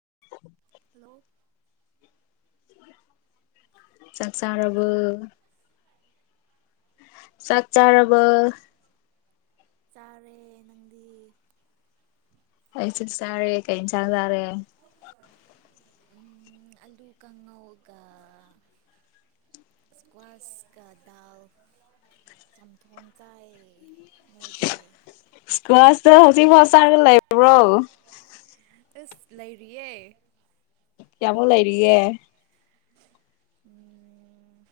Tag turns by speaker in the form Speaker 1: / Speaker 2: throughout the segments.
Speaker 1: [inaudible]
Speaker 2: Hello.
Speaker 1: ꯆꯥꯛꯆꯥꯥꯔꯕꯣ
Speaker 2: hello
Speaker 1: . ꯆꯥꯛ ꯆꯥꯔꯕꯣ꯫
Speaker 2: ꯆꯥꯔꯦ ꯅꯪꯗꯤ꯫
Speaker 1: ꯑꯩ ꯆꯥꯛ ꯆꯔꯦ ꯀꯩꯟ ꯏꯟꯁꯥꯡ ꯆꯥꯥꯔꯦ꯫
Speaker 2: ꯎꯝ ꯑꯂꯨ ꯀꯥꯡꯉꯧꯒ ꯫ ꯏꯁꯀ꯭ꯋꯥꯁꯀ ꯗꯥꯜ ꯆꯝꯊꯣꯡ ꯆꯥꯏ ꯅꯣꯏꯗꯤ꯫
Speaker 1: ꯏꯁꯀꯁ ꯍꯖꯤꯛ ꯃꯅꯥꯒ ꯂꯩꯕ꯭ꯔꯣ
Speaker 2: ꯏꯁꯁ ꯂꯩꯔꯤꯌꯦ
Speaker 1: ꯀꯌꯥꯃꯨꯛ ꯂꯩꯔꯤꯌꯦ
Speaker 2: ꯎ [unintelligible]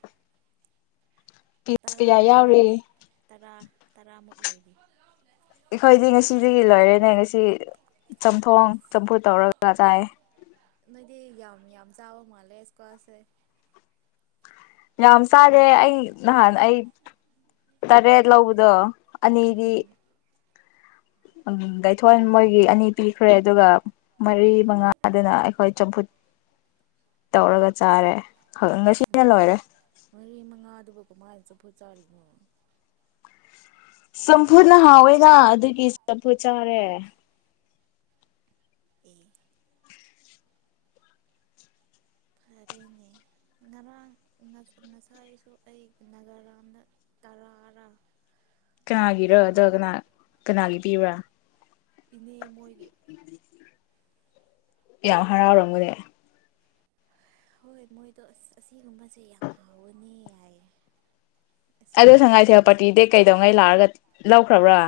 Speaker 1: ꯄꯤꯁ ꯀꯌꯥ ꯌꯥꯎꯔꯤ
Speaker 2: ꯂꯩꯔꯤ ꯇꯔꯥ ꯇꯔꯥꯃꯨꯛ ꯂꯩꯔꯤ
Speaker 1: ꯑꯩꯈꯣꯏꯗꯤ ꯉꯁꯤꯗꯒꯤ ꯂꯣꯏꯔꯦꯅꯦ ꯉꯁꯤ ꯆꯝꯊꯣꯡ
Speaker 2: ꯑꯁ
Speaker 1: ꯆꯝꯐꯨꯠ ꯇꯧꯔꯒ ꯆꯥꯏ
Speaker 2: ꯅꯣꯏꯗꯤ ꯌꯥꯝ ꯌꯥꯝ ꯆꯥꯕ ꯃꯥꯜꯂꯦ ꯏꯁꯀ꯭ꯋꯥꯁꯦ
Speaker 1: ꯌꯥꯝ ꯆꯥꯗꯦ ꯑꯩ ꯅꯍꯥꯟ ꯑꯩ ꯇꯔꯦꯠ ꯂꯧꯕꯗꯣ ꯑꯅꯤꯗꯤ
Speaker 2: ꯎꯝ
Speaker 1: ꯚꯩꯊꯣꯟ ꯃꯣꯏꯒꯤ ꯑꯅꯤ ꯄꯤꯈ꯭ꯔꯦ ꯑꯗꯨꯒ ꯃꯔꯤ ꯃꯉꯥꯗꯨꯅ ꯑꯩꯈꯣꯏ ꯆꯝꯐꯨꯠ ꯇꯧꯔꯒ ꯆꯥꯔꯦ ꯉꯁꯤꯅ ꯂꯣꯏꯔꯦ
Speaker 2: ꯃꯔꯤ ꯃꯉꯥꯗꯨꯕꯨ ꯀꯨꯝꯃꯥꯏꯅꯁꯨ ꯄꯨꯖꯔꯤ
Speaker 1: ꯆꯝꯐꯨꯅ ꯍꯥꯎꯋꯦꯅ ꯑꯗꯨꯒꯤ ꯆꯝꯐꯨꯠ ꯆꯥꯔꯦ
Speaker 2: ꯄ [unintelligible] ꯐꯔꯦꯅꯦ ꯉꯔꯥꯡ ꯉꯁꯥꯏꯁꯨ ꯑꯩ ꯅꯥꯒꯥꯔꯥꯗ ꯇꯔꯥꯔꯥ
Speaker 1: ꯀꯅꯥꯒꯤꯔꯣ ꯑꯗ
Speaker 2: ꯄꯨꯈꯤꯕꯅꯦ
Speaker 1: ꯀꯅꯥ ꯀꯅꯥꯒꯤ ꯄꯤꯕ꯭ꯔꯥ
Speaker 2: ꯏꯅꯦ ꯃꯣꯏꯒꯤ
Speaker 1: ꯌꯥꯝ ꯍꯔꯥꯎꯔꯒꯅꯦ
Speaker 2: ꯍꯣꯏ ꯃꯣꯏꯗꯣ ꯑꯁ ꯑꯁꯤꯒꯨꯝꯕꯁꯦ ꯌꯥꯝ ꯍꯥꯎꯋꯅꯤ ꯌꯥꯌꯦ
Speaker 1: ꯑꯗꯨ ꯁꯉꯥꯏꯊꯜ ꯄꯥꯔꯇꯤꯗꯤ ꯀꯩꯗꯧꯉꯩ ꯂꯥꯛꯑꯒ ꯂꯧꯈ꯭ꯔꯕ꯭ꯔꯥ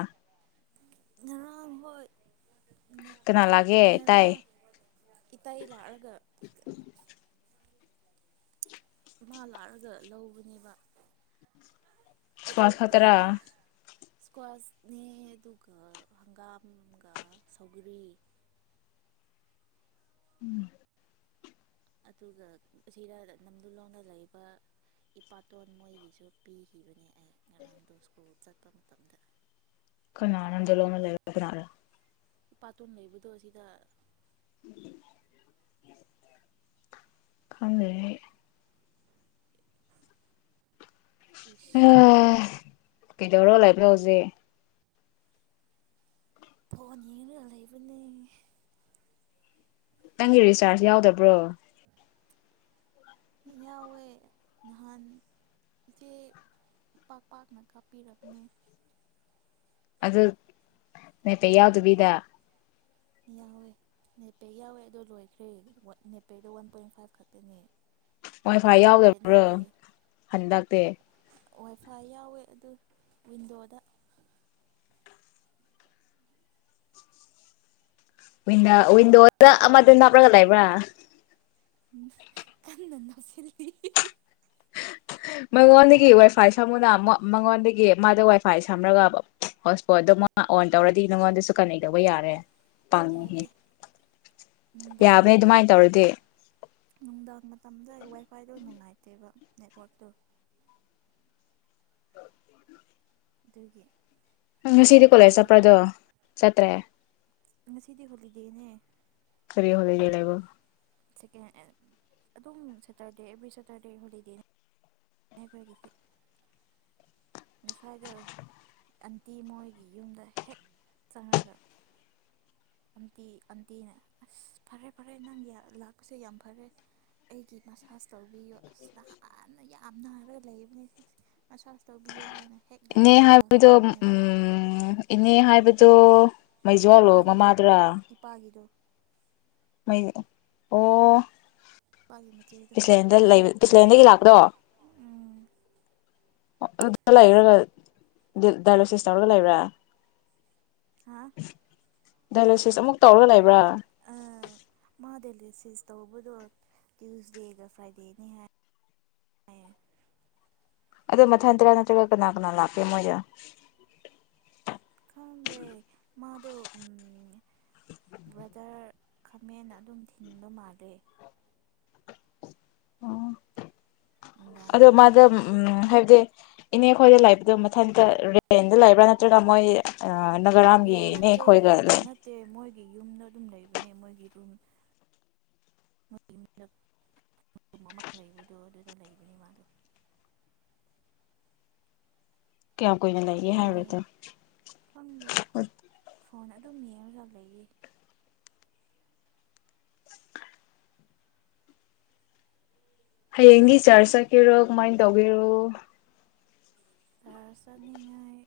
Speaker 2: ꯉꯔꯝ ꯍꯣꯏ
Speaker 1: ꯀꯅꯥ ꯂꯥꯛꯒꯦ ꯇꯥꯏ
Speaker 2: ꯉꯔꯥꯡ ꯏꯇꯩ ꯂꯥꯛꯑꯔꯒ ꯃꯥ ꯂꯥꯛꯑꯒ ꯂꯧꯕꯅꯦꯕ
Speaker 1: ꯁꯨꯕꯥꯁ
Speaker 2: ꯑꯗꯨꯒ
Speaker 1: ꯈꯛꯇꯔꯥ
Speaker 2: ꯏꯁꯀ꯭ꯋꯥꯁꯅꯦ ꯑꯗꯨꯒ ꯍꯪꯒꯥꯝꯒ ꯁꯧꯒꯔꯤ
Speaker 1: ꯎꯝ
Speaker 2: ꯑꯗꯨꯒ ꯁꯤꯔ ꯅꯝꯗꯨ ꯂꯣꯡꯗ ꯂꯩꯕ ꯏꯄꯥꯇꯣꯟ ꯃꯣꯏꯒꯤꯁꯨ ꯄꯤꯈꯤꯕꯅꯦ ꯑꯩ ꯉꯔꯥꯡꯗ ꯁ꯭ꯀꯨꯜ ꯆꯠꯄ ꯃꯇꯝꯗ
Speaker 1: ꯀꯅꯥꯔꯗꯂꯣꯅ ꯂꯩ ꯀꯅꯔꯥ
Speaker 2: ꯄꯥꯇꯣꯟ ꯂꯩꯕꯗꯣ ꯑꯁꯤꯗ
Speaker 1: ꯎ [unintelligible] ꯈꯗ꯭ꯔꯦ ꯑꯩ
Speaker 2: ꯏꯁ
Speaker 1: ꯑꯣꯝ ꯀꯩꯗꯧꯔꯣ ꯂꯥꯏꯕꯂ ꫭꯍꯧꯁꯦ
Speaker 2: ꯐꯣꯟ ꯌꯤꯡꯂꯒ ꯂꯩꯕꯅꯦ
Speaker 1: ꯅꯪꯒꯤ ꯔꯤꯆꯥꯔꯖ ꯌꯥꯎꯗꯕ꯭ꯔꯣ
Speaker 2: ꯌꯥꯎꯋꯦ ꯅꯍꯥꯟ ꯏꯆꯦ ꯄꯥꯛ ꯄꯥꯛꯅ ꯀꯥꯞꯄꯤꯔꯕꯅꯦ
Speaker 1: ꯑꯗ ꯅꯤꯠ ꯄꯤꯛ ꯌꯥꯎꯗꯕꯤꯗ
Speaker 2: ꯌꯥꯎꯋꯦ ꯅꯦꯄꯦ ꯌꯥꯎꯋꯦ ꯑꯣ ꯂꯣꯏꯈ꯭ꯔꯦ ꯅꯦꯄꯦꯗ ꯋꯥꯟ ꯄꯣꯏꯟ ꯐꯥꯏꯚ ꯈꯛꯇꯅꯦ
Speaker 1: ꯋꯥꯥꯏ ꯐꯥꯏ
Speaker 2: ꯑꯟꯂꯤꯃꯤꯇꯦꯠ
Speaker 1: ꯌꯥꯎꯗꯕ꯭ꯔꯣ
Speaker 2: ꯅꯠꯇꯦ
Speaker 1: ꯍꯟꯗꯛꯇꯤ
Speaker 2: ꯋꯥꯏꯐꯥꯏ ꯌꯥꯎꯋꯦ ꯑꯗꯨ ꯋꯤꯟꯗꯣꯗ
Speaker 1: ꯋꯟꯋꯟꯗꯣꯗ ꯑꯃꯗꯨ ꯅꯅꯥꯕ꯭ꯔꯒ ꯂ ꯂꯩꯕ꯭ꯔꯥ
Speaker 2: ꯎ ꯀꯟꯅ [inaudible] ꯁꯤꯜꯂꯤ
Speaker 1: ꯃꯉꯣꯟꯗꯒꯤ ꯋꯥꯏꯐꯥꯏ ꯁꯝꯃꯨꯅ ꯃꯉꯣꯟꯗꯒꯤ ꯃꯥꯗ ꯋꯥꯏꯐꯥꯏ ꯁꯝꯃꯒ ꯍꯣꯠ ꯏꯁꯄꯣꯠꯗꯣ ꯃꯥ ꯑꯣꯟ ꯇꯧꯔꯗꯤ ꯅꯉꯣꯟꯗꯁꯨ ꯀꯥꯟꯅꯦꯛꯇꯧꯕ ꯌꯥꯔꯦ ꯄꯥꯡꯉꯤꯍꯦ
Speaker 2: ꯌꯥꯗꯦ ꯅꯨꯡꯗꯥꯡ
Speaker 1: ꯌꯥꯕꯅꯦ ꯑꯗꯨꯃꯥꯏꯅ ꯇꯧꯔꯗꯤ
Speaker 2: ꯅꯨꯡꯗꯥꯡ ꯃꯇꯝꯗ ꯋꯥꯏ ꯈ꯭ꯋꯥꯏꯗꯣ ꯅꯨꯡꯉꯥꯏꯇꯦꯕ ꯅꯦꯠꯋꯔꯛꯇꯣ ꯑꯗꯨꯗꯒꯤ
Speaker 1: ꯉꯁꯤꯗꯤ ꯀꯣꯂꯦꯖ ꯆꯠꯄ꯭ꯔꯗꯣ ꯆꯠꯇ꯭ꯔꯦ
Speaker 2: ꯉꯁꯤꯗꯤ ꯍꯣꯂꯤꯗꯦꯅꯦ
Speaker 1: ꯈꯔꯔꯤ ꯍꯣꯂꯤꯗꯦ ꯂꯩꯕ
Speaker 2: ꯁꯦꯀꯦꯟ ꯑꯗꯨꯝ ꯁꯦꯇꯔꯗꯦ ꯑꯦꯕ꯭ꯔꯤ ꯁꯦꯇꯔꯗꯦ ꯍꯣꯂꯤꯗꯦ ꯑꯩꯈꯣꯏꯒꯤꯗꯤ ꯉꯁꯥꯏꯗ ꯑꯟꯇꯤ ꯃꯣꯏꯒꯤ ꯌꯨꯝꯗ ꯍꯦꯛ ꯆꯪꯉꯒ ꯑꯝꯇꯤ ꯑꯝꯇꯤꯅ ꯑꯁ ꯐꯔꯦ ꯐꯔꯦ ꯅꯪ ꯂꯥꯛꯄꯁꯦ ꯌꯥꯝ ꯐꯔꯦ ꯑꯩꯒꯤ ꯃꯁꯥꯁ ꯇꯧꯕꯤꯌꯣ ꯑꯁ ꯍꯥꯟꯟꯅ ꯌꯥꯝ ꯅꯥꯔꯒ ꯂꯩꯕꯅꯦ ꯃꯁꯥꯁ ꯇꯧꯕꯤꯌꯣ ꯍꯥꯏꯅ ꯍꯦꯛ
Speaker 1: ꯏꯅꯦ
Speaker 2: ꯂꯥꯛꯔꯒ ꯃꯁꯥꯁ
Speaker 1: ꯍꯥꯏꯕꯗꯣ
Speaker 2: ꯇꯧꯕꯅꯦ
Speaker 1: ꯎꯝ ꯏꯅꯦ ꯍꯥꯏꯕꯗ ꯇꯣ ꯃꯩꯖꯣꯜꯂꯣ
Speaker 2: ꯏꯄꯥꯒꯤꯗꯣ
Speaker 1: ꯃꯃꯥꯗ꯭ꯔꯥ
Speaker 2: ꯏꯄꯥꯒꯤꯗꯣ
Speaker 1: ꯃꯩ ꯑꯣ
Speaker 2: ꯏꯄꯥꯒꯤ ꯃꯆꯦꯗꯣ
Speaker 1: ꯄꯁꯂꯗ ꯂꯩꯕ ꯄꯤꯁꯁꯂꯦꯟꯗꯒꯤ ꯂꯥꯛꯇ꯭ꯔꯣ
Speaker 2: ꯎꯝ
Speaker 1: ꯑꯗꯨ ꯂꯩ꯭ꯔꯒ ꯗꯥꯏꯂꯣꯁꯤꯁ ꯇꯧꯔꯒ ꯂꯩꯕ꯭ꯔꯥ
Speaker 2: ꯍꯥ
Speaker 1: ꯗꯥꯏꯂꯦꯁꯤꯁ ꯑꯃꯨꯛ ꯇꯧꯔꯒ ꯂꯩꯕ꯭ꯔꯥ
Speaker 2: ꯑ ꯃꯥ ꯇꯂꯁꯤ ꯦꯁ ꯇꯧꯕꯗꯣ ꯇ꯭ꯌꯨꯁꯗꯦꯒ ꯐ꯭ꯔꯥꯏꯗꯦꯅꯤ ꯍꯥꯏꯦ
Speaker 1: ꯑꯗꯨꯗꯣ ꯃꯊꯪ ꯇꯔꯥ ꯅꯠꯇ꯭ꯔꯒ ꯀꯅꯥ ꯀꯅꯥ ꯂꯥꯛꯀꯦ ꯃꯣꯏꯗ
Speaker 2: ꯀꯗꯦ ꯃꯥ ꯑ ꯕ꯭ꯔꯗꯔ ꯈꯥꯃꯦꯟ ꯑꯗꯨꯝ ꯊꯤꯟꯕ ꯃꯥꯜꯂꯦ
Speaker 1: ꯑꯣ ꯑꯗꯣ
Speaker 2: ꯅꯨꯡꯗꯥꯡꯗꯅꯦ
Speaker 1: ꯃꯥꯗ
Speaker 2: ꯍꯥꯏꯌꯦ
Speaker 1: ꯎꯝ
Speaker 2: ꯆꯠꯄꯗꯣ
Speaker 1: ꯍꯥꯏꯕꯗꯤ ꯏꯅꯦ ꯑꯩꯈꯣꯏꯗ ꯂ ꯑꯗꯨ ꯃꯊꯟꯇ ꯔꯦꯟꯗ ꯂꯩꯕ꯭ꯔꯥ ꯅꯠꯇ꯭ꯔꯒ ꯃꯣꯏ ꯑ
Speaker 2: ꯔꯦꯟ
Speaker 1: ꯅꯅꯥꯒꯔꯥꯝꯒꯤꯅꯦ
Speaker 2: ꯅꯠꯇꯦ
Speaker 1: ꯑꯩꯈꯣꯏꯒ
Speaker 2: ꯔꯦꯟ
Speaker 1: ꯂꯩ
Speaker 2: ꯅꯠꯇꯦ ꯃꯣꯏꯒꯤ ꯌꯨꯝꯗ ꯑꯗꯨꯝ ꯂꯩꯕꯅꯦ ꯃꯣꯏꯒꯤ ꯔꯨꯝꯣꯏꯒꯤ ꯌꯨꯝꯗ ꯔꯨꯝ ꯑꯃ ꯂꯩꯕꯗꯣ ꯑꯗꯨꯗ ꯂꯩꯕꯅꯦ ꯃꯥꯗꯣ
Speaker 1: ꯀꯌꯥꯝ ꯀꯨꯏꯅ ꯂꯩꯒꯦ
Speaker 2: ꯐꯣꯟ
Speaker 1: ꯍꯥꯏꯔꯣ
Speaker 2: ꯌꯦꯡ ꯈꯪꯗꯦ ꯐꯣꯟ ꯑꯗꯨꯝ ꯌꯦꯡꯉꯒ ꯂꯩꯌꯦ
Speaker 1: ꯍꯌꯦꯡꯒꯤ ꯆꯥꯔꯖ ꯆꯀꯤꯦꯔꯣ ꯀꯃꯥꯏꯅ ꯇꯧꯒꯦꯔꯣ
Speaker 2: ꯁꯥꯔ ꯆꯠꯅꯤꯡꯉꯥꯏ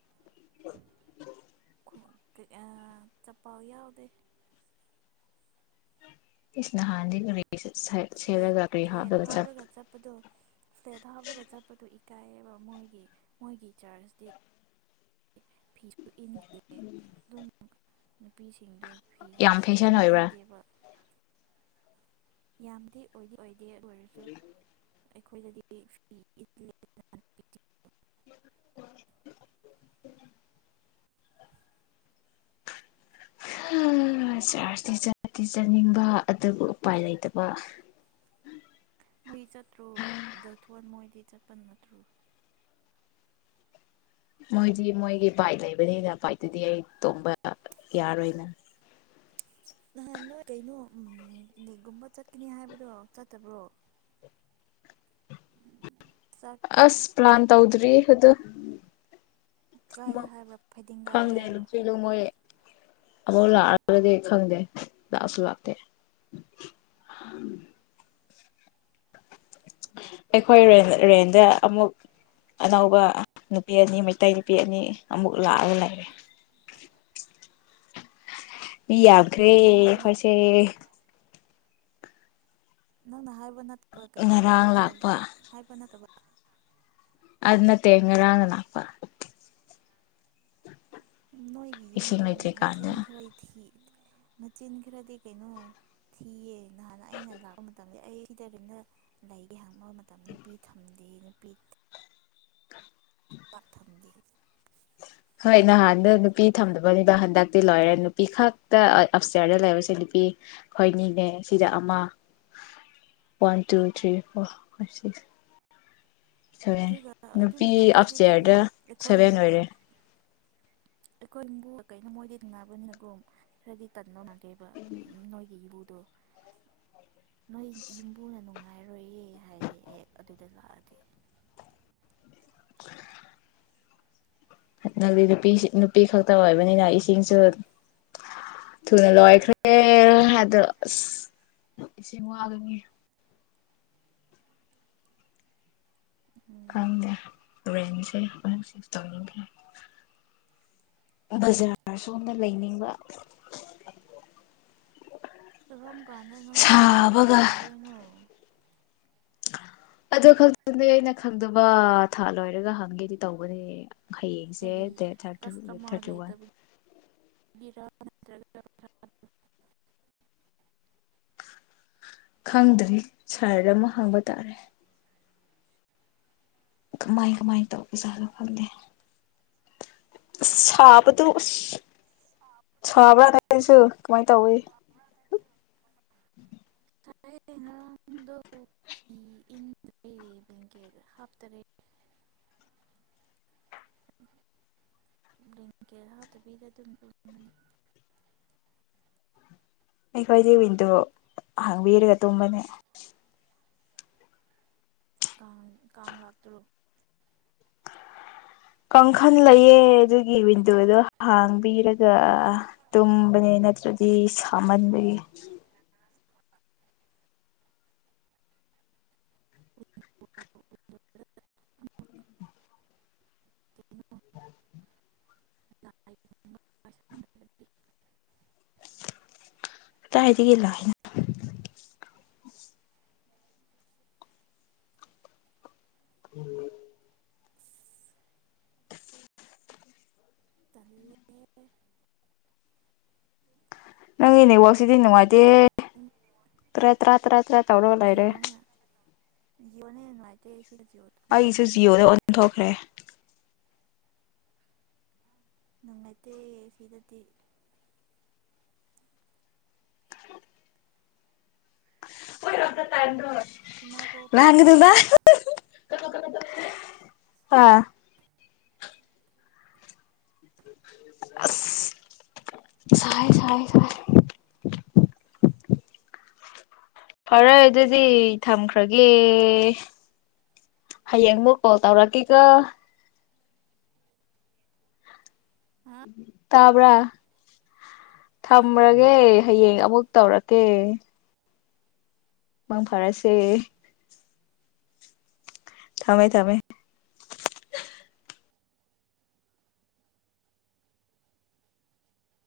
Speaker 1: ꯎ
Speaker 2: ꯆꯥꯞꯄꯥ ꯑꯣꯏꯗ
Speaker 1: ꯏꯁ ꯅꯍꯥꯟꯗꯤꯔꯤꯀꯤꯁꯤꯠ
Speaker 2: ꯐ꯭ꯂꯦꯠ-ꯐ꯭ꯂꯦꯠ ꯍꯥꯞꯔꯒ ꯆꯠꯄꯗꯣ ꯐ꯭ꯂꯦꯠ ꯍꯥꯞꯄꯒ ꯆꯠꯄꯗꯣ ꯀꯥꯏꯋꯦꯕ ꯃꯣꯏꯒꯤ-ꯃꯣꯏꯒꯤ ꯆꯥꯔ꯭ꯁꯇꯤ ꯐꯤ ꯁꯨꯚ ꯏꯟ ꯏꯦ ꯅꯦ ꯕꯤ ꯁꯤ ꯗꯣ ꯐꯤ
Speaker 1: ꯌꯥꯝ ꯐꯦꯁꯟ
Speaker 2: ꯁꯨꯛꯏꯟ
Speaker 1: ꯑꯣꯏꯕ꯭ꯔꯥ
Speaker 2: ꯏꯟꯗꯦꯕ ꯌꯥꯝꯗꯤ ꯑꯣꯏꯗꯤ-ꯑꯣꯏ ꯑꯦꯠ ꯑꯣꯏꯔꯁꯨ ꯑꯩꯈꯣꯏꯗꯗꯤ ꯐꯤ [unintelligible]
Speaker 1: [inaudible] ꯍꯥꯍ ꯆꯥꯔ꯭ꯥꯁꯇꯤ ꯆꯗꯤ ꯆꯥꯅꯤꯡꯕ ꯑꯗꯨꯕꯨ ꯎꯄꯥꯏ ꯂꯩꯇꯕ
Speaker 2: ꯃꯤ ꯆꯠꯇ꯭ꯔꯣ ꯒꯩꯊꯣꯟ ꯃꯣꯏꯗꯤ ꯆꯠꯄ ꯅꯠꯊ꯭ꯔꯨ
Speaker 1: ꯃꯣꯏꯗꯤ-ꯃꯣꯏꯒꯤ ꯕꯥꯏꯠ ꯂꯩꯕꯅꯤꯅ ꯕꯥꯏꯠꯇꯨꯗꯤ ꯑꯩ ꯇꯣꯡꯕ-ꯑꯥ ꯌꯥꯔꯣꯏꯅ
Speaker 2: ꯅꯍꯥꯟ ꯅꯣꯏ ꯀꯩꯅꯣ ꯎꯝ ꯅꯤꯛꯒꯨꯝꯕ ꯆꯠꯀꯅꯤ ꯍꯥꯏꯕꯗꯣ ꯆꯠꯇꯕ꯭ꯔꯣ ꯆꯥꯛ
Speaker 1: ꯑꯁ ꯄ꯭ꯂꯥꯟ ꯇꯧꯗ꯭ꯔꯤ ꯑꯗꯨ
Speaker 2: ꯀꯥꯏꯗ ꯍꯥꯏꯕ꯭ꯔꯥ ꯐꯩꯗꯤꯡꯒꯥꯥꯗ
Speaker 1: ꯈꯪꯗꯦ
Speaker 2: ꯍꯥꯏꯕ꯭ꯔꯥ
Speaker 1: ꯂꯨꯆꯤ ꯂꯨꯃꯣꯏ ꯑꯃꯨꯛ ꯂꯥꯛꯑꯒꯗꯤ ꯈꯪꯗꯦ ꯂꯥꯛꯑꯁꯨ ꯂꯥꯛꯇꯦ ꯑꯩꯈꯣꯏ ꯔꯦꯟꯗ-ꯔꯦꯟꯗ ꯑꯃꯨꯛ ꯑꯅꯧꯕ ꯅꯨꯄꯤ ꯑꯅꯤ ꯃꯩꯇꯩ ꯅꯨꯄꯤ ꯑꯅꯤ ꯑꯃꯨꯛ ꯂꯥꯛꯑꯒ ꯂꯩꯔꯦ ꯃꯤ ꯌꯥꯝꯈ꯭ꯔꯦ
Speaker 2: ꯅꯍꯥꯟ ꯅꯪ ꯍꯥꯏꯕ
Speaker 1: ꯑꯩꯈꯣꯏꯁꯦ
Speaker 2: ꯅꯠꯇꯕ ꯅꯪꯅ ꯍꯥꯏꯕ ꯅꯠ ꯀꯩ
Speaker 1: ꯉꯔꯥꯡ
Speaker 2: ꯔꯥꯁ꯭ꯔ
Speaker 1: ꯂꯥꯛꯄ
Speaker 2: ꯍꯥꯏ ꯄ ꯅ ꯇ [unintelligible]
Speaker 1: ꯑꯗꯨ ꯅꯠꯇꯦ ꯉꯔꯥꯡ ꯂꯥꯛꯄ
Speaker 2: ꯅꯣꯏꯒꯤ ꯌꯨꯝꯕꯨ
Speaker 1: ꯏꯁꯤꯡ
Speaker 2: ꯃꯆꯤꯟ
Speaker 1: ꯂꯩꯇ꯭ꯔꯤꯀꯥꯟꯗ
Speaker 2: ꯈꯔ ꯊꯤ ꯃꯆꯤꯟ ꯈꯔꯗꯤ ꯀꯩꯅꯣ ꯊꯤꯌꯦ ꯅꯍꯥꯟꯅ ꯑꯩꯅ ꯂꯥꯛꯄ ꯃꯇꯝꯂꯦ ꯑꯩꯗꯔꯤꯅꯦ ꯂꯩꯒꯤ ꯍꯥꯡꯕ ꯃꯇꯝ ꯅꯨꯄꯤ ꯊꯝꯗꯦ ꯅꯨꯄꯤ ꯄꯥ ꯊꯝꯗꯤ
Speaker 1: ꯍꯣꯏ ꯅꯍꯥꯟꯗ ꯅꯨꯄꯤ ꯊꯝꯗꯕꯅꯤꯗ ꯍꯟꯗꯛꯇꯤ ꯂꯣꯏꯔꯦ ꯅꯨꯄꯤ ꯈꯛ ꯑꯞ꯭ꯁꯇꯤꯌ꯭ꯔꯗ ꯂꯩꯕꯁꯦ ꯅꯨꯄꯤ ꯈꯣꯏꯅꯤꯅꯦ ꯁꯤꯗ ꯑꯃ one two three four five six ꯁꯣꯏꯔꯦꯟ
Speaker 2: ꯑꯗꯨꯒ ꯑꯗꯨ
Speaker 1: ꯅꯨꯄꯤ
Speaker 2: ꯃꯇꯝꯗꯗꯤ ꯀꯩꯅꯣ
Speaker 1: ꯑꯞ꯭ꯁꯇꯤꯌꯥ꯭ꯔꯗ
Speaker 2: ꯑꯩꯈꯣꯏ
Speaker 1: ꯁꯚꯦꯟ ꯑꯣꯏꯔꯦ
Speaker 2: ꯑꯩꯈꯣꯏ ꯏꯕꯨ ꯀꯩꯅꯣ ꯃꯣꯏꯗꯤ ꯇꯟꯅꯅꯕꯅꯤꯅꯒꯨꯝ ꯈꯔꯗꯤ ꯇꯟꯗꯧ ꯃꯥꯟꯦ [unintelligible] ꯑꯦꯕ ꯅꯣꯏꯒꯤ ꯌꯨ ꯇꯣ ꯅꯣꯏ ꯌꯨꯝꯕꯨꯅ ꯅꯨꯡꯉꯥꯏ ꯍꯥꯏꯔꯣꯏꯌꯦ ꯍꯥꯏꯌꯦ ꯑꯦ ꯑꯗꯨꯗ ꯂꯥꯛꯑꯗꯤ
Speaker 1: ꯅꯪꯗꯤ ꯅꯨꯄꯤꯁꯤ-ꯅꯨꯄꯤ ꯈꯛꯇ ꯑꯣꯏꯕꯅꯤꯅ ꯏꯁꯤꯡꯁꯨ ꯊꯨꯅ ꯂꯣꯏꯈ꯭ꯔꯦ ꯍꯥꯏꯗꯣ ꯑꯁ ꯏꯁꯤꯡ ꯋꯥꯒꯅꯤ
Speaker 2: ꯎꯝ
Speaker 1: ꯈꯪꯗꯦ ꯔꯦꯟꯖꯦ ꯑꯃꯨꯛ ꯁꯤꯁ ꯇꯧꯅꯤꯡꯗꯦ ꯕꯥꯖꯥꯔ ꯁꯣꯝꯗ ꯂꯩꯅꯤꯡꯕ
Speaker 2: ꯏꯔꯣꯝ ꯀꯥꯟꯗ ꯅꯪꯒꯤ ꯁꯦꯂꯔꯤ
Speaker 1: ꯁꯥꯕꯒ
Speaker 2: ꯐꯪꯗꯣꯏꯅꯣ
Speaker 1: ꯑꯣ ꯈꯗꯅꯦ ꯑꯩꯅ ꯈꯪꯗꯕ ꯊꯥ ꯂꯣꯏꯔꯒ ꯍꯪꯒꯦꯗꯤ ꯇꯧꯕꯅꯦ ꯍꯌꯦꯡꯁꯦ
Speaker 2: ꯀꯔꯤ
Speaker 1: ꯗ ꯊꯥꯔꯇꯤ
Speaker 2: ꯀꯁꯇꯃꯔ
Speaker 1: ꯊꯥꯔꯇꯤ ꯋꯥꯟ
Speaker 2: ꯀꯆꯇꯄ
Speaker 1: ꯈꯪꯗ꯭ꯔꯤ ꯁꯍꯔ ꯑꯃ ꯍꯪꯕ ꯇꯥꯔꯦ ꯀꯃꯥꯏ ꯀꯃꯥꯏ ꯇꯧꯒ ꯆꯥꯗ ꯈꯪꯗꯦ ꯁꯥꯕꯗꯨ ꯁꯥꯕ꯭ꯔꯥꯅꯁꯨ ꯀꯃꯥꯏꯅ ꯇꯧꯏ
Speaker 2: ꯁꯔ ꯉꯔꯥꯡꯗꯣ ꯐꯤ ꯏꯟꯗ꯭ꯔꯦ ꯕ꯭ꯂꯦꯡꯀꯦꯠ ꯍꯥꯞꯇꯔꯦ ꯀ ꯍꯥꯞꯇꯕꯤꯗ ꯑꯗꯨꯝ
Speaker 1: ꯑꯩꯈꯣꯏꯗꯤ ꯋꯤꯟꯗꯣ ꯍꯥꯡꯕꯤꯔꯒ ꯇꯨꯝꯕꯅꯦ
Speaker 2: ꯀꯥꯡ ꯀꯥꯡ ꯉꯥꯛ ꯇꯔꯨ
Speaker 1: ꯀꯥꯡꯪꯈꯟ ꯂꯩꯌꯦꯦ ꯑꯗꯨꯒꯤ ꯋꯤꯟꯗꯣꯗꯣ ꯍꯥꯡꯕꯤꯔꯒ ꯇꯨꯝꯕꯅꯦ ꯅꯠꯇ꯭ꯔꯗꯤ ꯁꯥꯍꯟꯕꯒꯤ ꯑ
Speaker 2: ꯌꯨꯠ
Speaker 1: ꯀꯗꯥꯏ ꯗꯒꯤ ꯂꯛ ꯑꯦꯅꯣ ꯎꯝ
Speaker 2: ꯇꯂ
Speaker 1: ꯅꯪ ꯏꯅꯦꯦꯛ ꯋꯥꯁꯤꯗꯤ ꯅꯨꯡꯉꯥꯏꯇꯦ ꯇꯔꯥ ꯇꯔꯥ ꯇꯔꯥ ꯇꯔꯥ ꯇꯧꯔꯣ ꯂꯩꯔꯦ
Speaker 2: ꯌꯅꯦꯅꯨꯡꯉꯥꯏꯇ
Speaker 1: ꯑꯩꯁꯦ ꯖꯤꯑꯣꯗ ꯑꯣꯟ ꯊꯣꯛꯈ꯭ꯔꯦ
Speaker 2: ꯅꯨꯅꯨꯡꯉꯥꯏꯠꯇꯦ ꯁꯤꯗꯗꯤ
Speaker 1: ꯇꯥꯏꯅ
Speaker 2: ꯏꯃꯥ ꯀꯣ ꯇꯧꯔꯛꯇ꯭ꯔꯣ
Speaker 1: ꯑꯥ ꯑꯁ ꯁꯥꯏ ꯁꯥꯏ ꯁꯥꯏ ꯐꯔꯦ ꯑꯗꯨꯗꯤ ꯊꯝꯈ꯭ꯔꯒꯦ ꯍꯌꯦꯡ ꯑꯃꯨꯛ ꯀꯣꯜ ꯇꯧꯔꯛꯀꯦꯒ꯫
Speaker 2: ꯍꯥ
Speaker 1: ꯇꯥꯕ꯭ꯔꯥ
Speaker 2: ꯍꯣꯏ ꯍꯣꯏ
Speaker 1: ꯊꯝꯂꯒꯦ ꯍꯌꯦꯡ ꯑꯃꯨꯛ ꯇꯧꯔꯛꯀꯦ ꯃꯥꯪ ꯐꯔꯁꯦ ꯊꯝꯃꯦ ꯊꯝꯃꯦ꯫